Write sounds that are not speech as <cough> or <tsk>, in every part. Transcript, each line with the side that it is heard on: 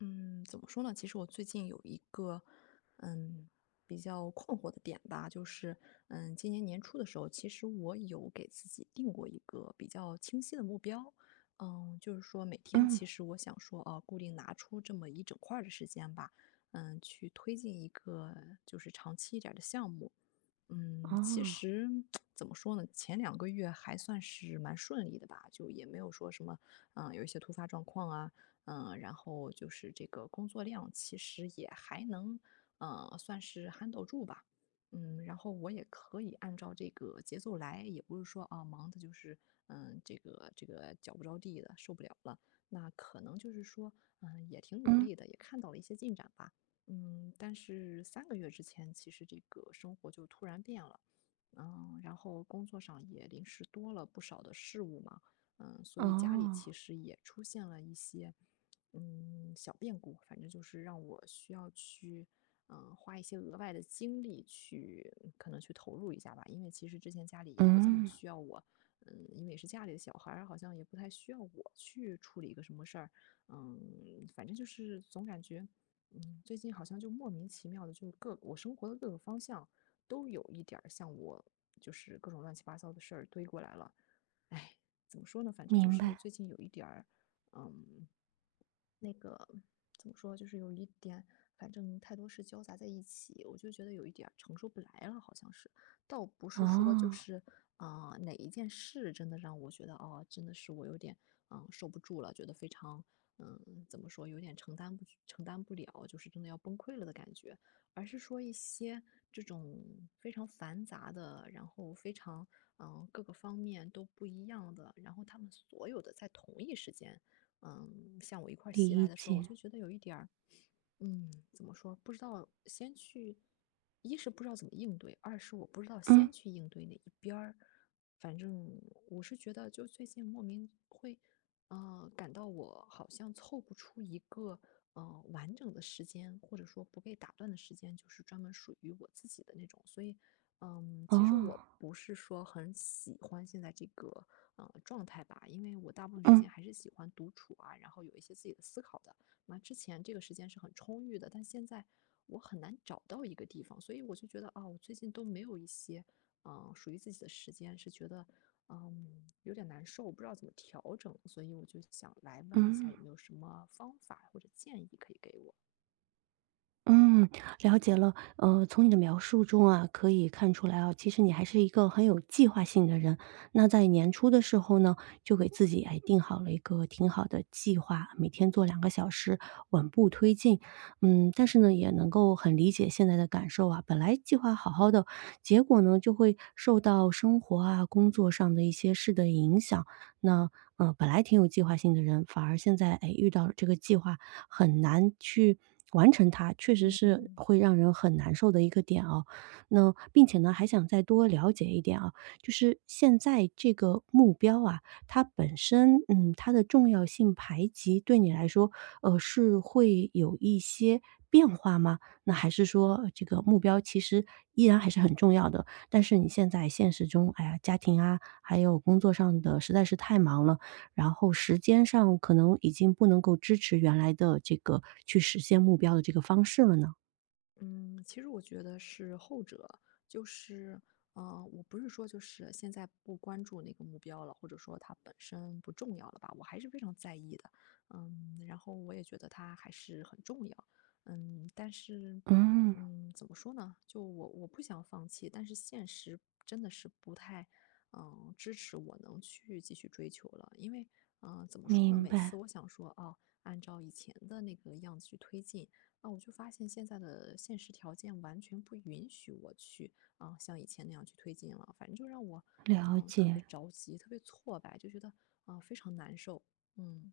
left: 嗯，怎么说呢？其实我最近有一个，嗯，比较困惑的点吧，就是，今年年初的时候，其实我有给自己定过一个比较清晰的目标，就是说每天
right: 嗯，
left: 其实我想说，啊，固定拿出这么一整块儿的时间吧，去推进一个就是长期一点儿的项目，其
right: 哦，
left: 实怎么说呢，前2个月还算是蛮顺利的吧，就也没有说什么，有一些突发状况啊，然后就是这个工作量其实也还能，算是 handle 住吧，然后我也可以按照这个节奏来，也不是说啊忙的就是，这个脚不着地的，受不了了，那可能就是说，也挺努
right: 嗯，
left: 力的，也看到了一些进展吧。但是3个月之前，其实这个生活就突然变了。然后工作上也临时多了不少的事物嘛，所以家里
right: 哦，
left: 其实也出现了一些，小变故，反正就是让我需要去，花一些额外的精力去可能去投入一下吧。因为其实之前家里也不这么
right: 嗯，
left: 需要我，因为也是家里的小孩儿，好像也不太需要我去处理一个什么事儿。反正就是总感觉最近好像就莫名其妙的，就各我生活的各个方向都有一点儿像我，就是各种乱七八糟的事儿堆过来了。哎，怎么说呢？反正就
right: 明
left: 是
right: 白，
left: 最近有一点儿，嗯，那个怎么说，就是有一点，反正太多事交杂在一起，我就觉得有一点儿承受不来了，好像是。倒不是说就
right: 哦，
left: 是啊，哪一件事真的让我觉得，哦，真的是我有点，受不住了，觉得非常，怎么说，有点承担不了，就是真的要崩溃了的感觉，而是说一些这种非常繁杂的，然后非常，各个方面都不一样的，然后他们所有的在同一时间。像我一块儿袭来
right: 理
left: 的时候，我
right: 解，
left: 就觉得有一点儿怎么说？不知道先去，一是不知道怎么应对，二是我不知道
right: 嗯，
left: 先去应对哪一边儿。反正我是觉得，就最近莫名会，感到我好像凑不出一个完整的时间，或者说不被打断的时间，就是专门属于我自己的那种。所以，其实
right: 哦，
left: 我不是说很喜欢现在这个状态吧，因为我大部分时
right: 嗯，
left: 间还是喜欢独处啊，然后有一些自己的思考的。那之前这个时间是很充裕的，但现在我很难找到一个地方，所以我就觉得啊，我最近都没有一些属于自己的时间，是觉得有点难受，我不知道怎么调整，所以我就想来问一下有
right: 嗯。
left: 没有什么方法或者建议可以给我。
right: 嗯，了解了。从你的描述中啊，可以看出来啊，其实你还是一个很有计划性的人。那在年初的时候呢，就给自己哎定好了一个挺好的计划，每天做两个小时，稳步推进。嗯，但是呢，也能够很理解现在的感受啊。本来计划好好的，结果呢就会受到生活啊、工作上的一些事的影响。那本来挺有计划性的人，反而现在哎遇到了这个计划，很难去完成它，确实
left: 嗯嗯
right: 是
left: 嗯，
right: 会让人很难受的一个点哦。那并且呢，还想再多了解一点啊，就是现在这个目标啊，它本身，嗯，它的重要性排级对你来说，是会有一些变化吗？那还是说这个目标其实依然还是很重要的，但是你现在现实中，哎呀，家庭啊，还有工作上的实在是太忙了，然后时间上可能已经不能够支持原来的这个去实现目标的这个方式了呢？
left: 嗯，其实我觉得是后者，就是，我不是说就是现在不关注那个目标了，或者说它本身不重要了吧，我还是非常在意的，然后我也觉得它还是很重要，嗯，但是，
right: 嗯，
left: 嗯，怎么说呢？就我不想放弃，但是现实真的是不太，支持我能去继续追求了，因为，怎么说呢？
right: 明
left: 每次
right: 白，
left: 我想说，哦，按照以前的那个样子去推进。啊，我就发现现在的现实条件完全不允许我去，啊，像以前那样去推进了。反正就让我，
right: 了
left: 特别
right: 解。
left: 着急，特别挫败，就觉得，啊，非常难受。嗯。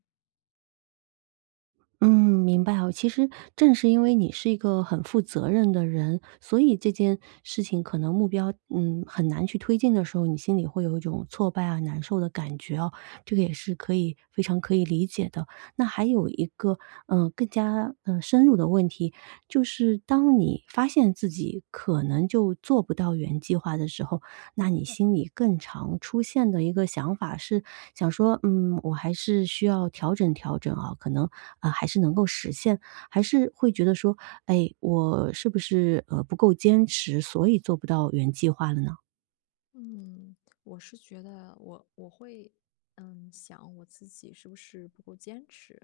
right: 嗯，明白哦。其实正是因为你是一个很负责任的人，所以这件事情可能目标，很难去推进的时候，你心里会有一种挫败啊、难受的感觉哦。这个也是可以非常可以理解的。那还有一个，更加深入的问题，就是当你发现自己可能就做不到原计划的时候，那你心里更常出现的一个想法是想说，我还是需要调整调整啊，可能还是能够实现，还是会觉得说，哎，我是不是不够坚持，所以做不到原计划了呢？
left: 嗯，我是觉得我会，想我自己是不是不够坚持，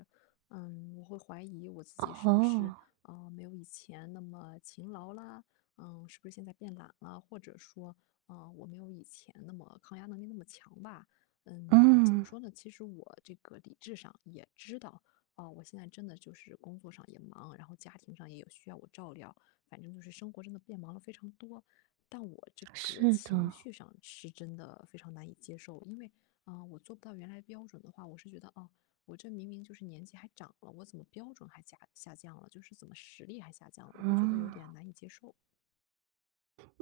left: 我会怀疑我自己是不是，
right: 哦，
left: 没有以前那么勤劳啦，是不是现在变懒了，或者说，我没有以前那么抗压能力那么强吧，怎么
right: 嗯，
left: 说呢？其实我这个理智上也知道，哦，我现在真的就是工作上也忙，然后家庭上也有需要我照料，反正就是生活真的变忙了非常多，但我这个
right: 是
left: 情
right: 的，
left: 绪上是真的非常难以接受，因为，啊、我做不到原来标准的话，我是觉得，哦，我这明明就是年纪还长了，我怎么标准还下降了？就是怎么实力还下降了？我会觉得有
right: 嗯。
left: 点难以接受。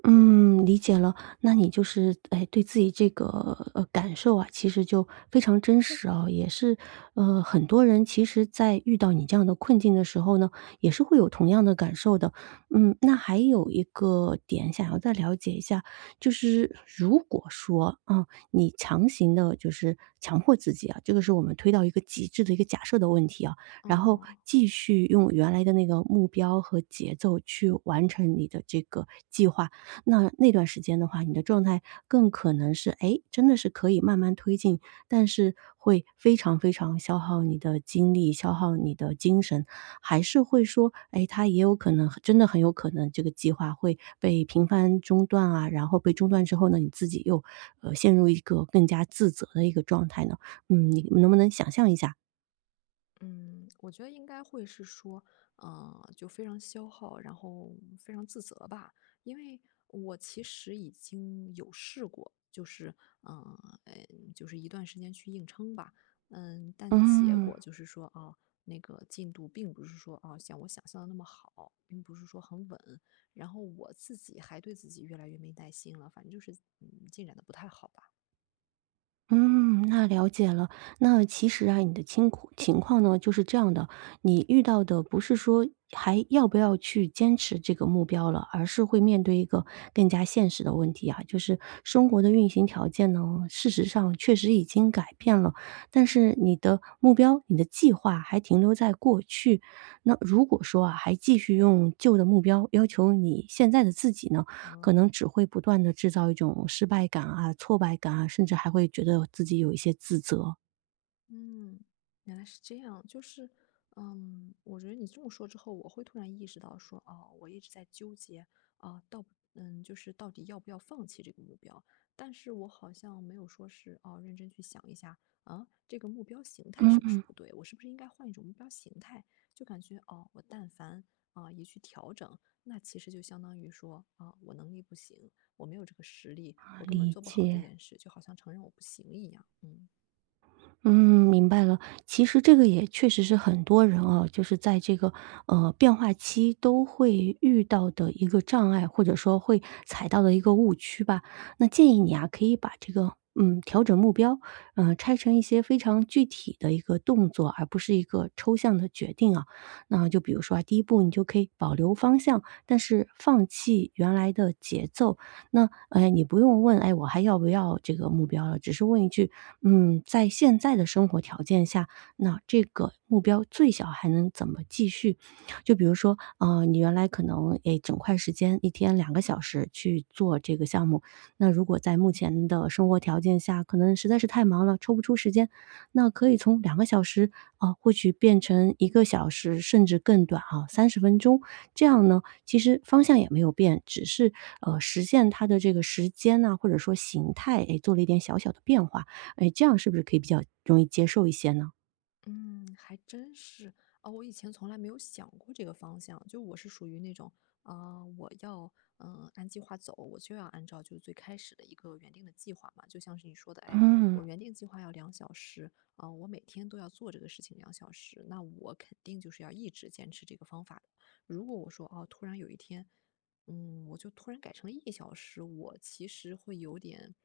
right: 嗯，理解了。那你就是，哎，对自己这个感受啊，其实就非常真实啊，也是，很多人其实，在遇到你这样的困境的时候呢，也是会有同样的感受的。嗯，那还有一个点想要再了解一下，就是如果说啊，你强行的，就是强迫自己啊，这个是我们推到一个极致的一个假设的问题啊，然后
left: 哦、
right: 继续用原来的那个目标和节奏去完成你的这个计划。那那段时间的话，你的状态更可能是，哎，真的是可以慢慢推进，但是会非常非常消耗你的精力，消耗你的精神，还是会说，哎，它也有可能真的很有可能这个计划会被频繁中断啊，然后被中断之后呢，你自己又，陷入一个更加自责的一个状态呢？嗯，你能不能想象一下？
left: 嗯，我觉得应该会是说，就非常消耗，然后非常自责吧。因为我其实已经有试过，就是，嗯，就是一段时间去硬撑吧。但结
right: 嗯。
left: 果就是说，啊，那个进度并不是说，啊，像我想象的那么好，并不是说很稳。然后我自己还对自己越来越没耐心了，反正就是，进展的不太好吧。
right: 嗯，那了解了。那其实啊，你的情况呢，就是这样的，你遇到的不是说还要不要去坚持这个目标了，而是会面对一个更加现实的问题啊，就是生活的运行条件呢，事实上确实已经改变了，但是你的目标、你的计划还停留在过去。那如果说啊，还继续用旧的目标要求你现在的自己呢，可
left: 哦，
right: 能只会不断的制造一种失败感啊、挫败感啊，甚至还会觉得自己有一些自责。
left: 嗯，原来是这样，就是，我觉得你这么说之后，我会突然意识到说，哦，我一直在纠结，啊，到，就是到底要不要放弃这个目标，但是我好像没有说是，哦，认真去想一下，啊，这个目标形态是不是
right: 嗯，
left: 不对，我是不是应该换一种目标形态？就感觉，哦，我但凡啊一去调整，那其实就相当于说，啊，我能力不行，我没有这个实力，我根本
right: 理
left: 做不好这
right: 解。
left: 件事，就好像承认我不行一样，嗯。
right: 嗯，明白了。其实这个也确实是很多人啊，就是在这个变化期都会遇到的一个障碍，或者说会踩到的一个误区吧。那建议你啊，可以把这个调整目标，拆成一些非常具体的一个动作，而不是一个抽象的决定啊。那就比如说啊，第一步你就可以保留方向，但是放弃原来的节奏，那，哎，你不用问，哎，我还要不要这个目标了，只是问一句，在现在的生活条件下，那这个目标最小还能怎么继续？就比如说，你原来可能，哎，整块时间一天两个小时去做这个项目，那如果在目前的生活条件下，可能实在是太忙了，抽不出时间，那可以从两个小时，啊，或许变成1个小时，甚至更短啊30分钟，这样呢，其实方向也没有变，只是，实现它的这个时间呐，或者说形态，哎，做了一点小小的变化。哎，这样是不是可以比较容易接受一些呢？
left: 嗯，还真是。哦，我以前从来没有想过这个方向，就我是属于那种，啊、我要，按计划走，我就要按照就是最开始的一个原定的计划嘛，就像是你说的，哎，
right: 嗯，
left: 我原定计划要两小时，啊、我每天都要做这个事情两小时，那我肯定就是要一直坚持这个方法的。如果我说，哦，突然有一天，我就突然改成了一小时，我其实会有点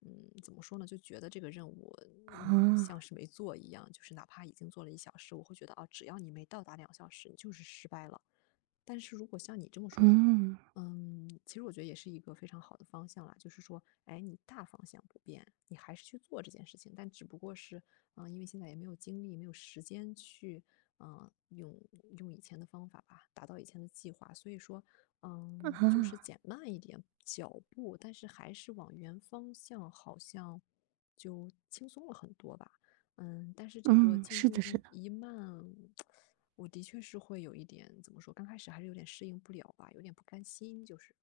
left: 怎么说呢，就觉得这个任务，
right: 啊，
left: 像是没做一样，就是哪怕已经做了一小时，我会觉得，啊，只要你没到达两小时，你就是失败了。但是如果像你这么说的
right: 嗯，
left: 其实我觉得也是一个非常好的方向啦，就是说，哎，你大方向不变，你还是去做这件事情，但只不过是，因为现在也没有精力，没有时间去，嗯、用用以前的方法吧，达到以前的计划，所以说，就是
right: 啊，
left: 减慢一点脚步，但是还是往原方向，好像就轻松了很多吧。但是这个
right: 嗯，
left: 进
right: 是
left: 度
right: 的是的。
left: 一慢，我的确是会有一点，怎么说，刚开始还是有点适应不了吧，有点不甘心，就是。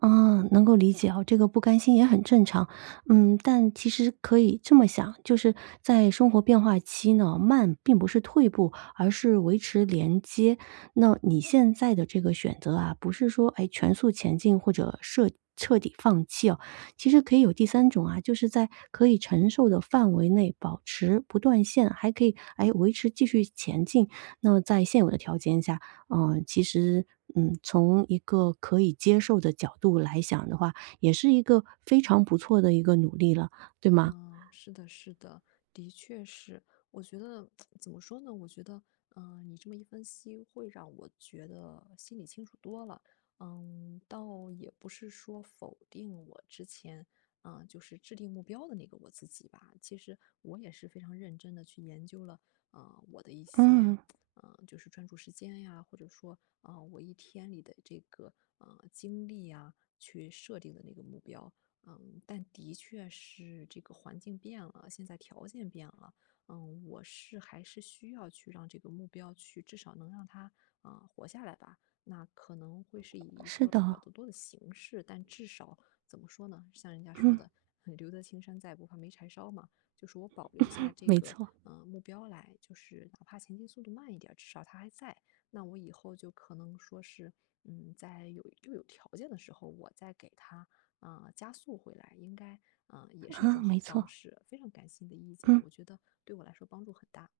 right: 啊，能够理解啊，这个不甘心也很正常。嗯，但其实可以这么想，就是在生活变化期呢，慢并不是退步，而是维持连接。那你现在的这个选择啊，不是说哎全速前进或者彻底放弃哦，其实可以有第三种啊，就是在可以承受的范围内保持不断线，还可以哎维持继续前进。那么在现有的条件下，其实，从一个可以接受的角度来想的话，也是一个非常不错的一个努力了，对吗？
left: 嗯，是的，是的，的确是。我觉得 <tsk> 怎么说呢？我觉得，你这么一分析，会让我觉得心里清楚多了。倒也不是说否定我之前，就是制定目标的那个我自己吧。其实我也是非常认真的去研究了，我的一些，
right: 嗯，
left: 就是专注时间呀，或者说，啊、我一天里的这个，经历呀，去设定的那个目标。但的确是这个环境变了，现在条件变了，我是还是需要去让这个目标去至少能让它啊，活下来吧。那可能会是以一
right: 是
left: 个比较
right: 的，
left: 多的形式，但至少怎么说呢？像人家说
right: 嗯，
left: 的，留得青山在，不怕没柴烧嘛。就是我保留
right: <laughs>
left: 下
right: <sucks teeth>
left: 这
right: 没
left: 个，
right: 错，
left: 目标来，就是哪怕前进速度慢一点至少它还在。那我以后就可能说是，在又有条件的时候，我再给它加速回来，应该，也是一种
right: 啊，
left: 好
right: 没
left: 方
right: 错，
left: 式。非常感谢你的意见，
right: 嗯
left: 我觉得对我来说帮助很大。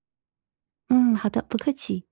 right: 嗯，好的，不客气。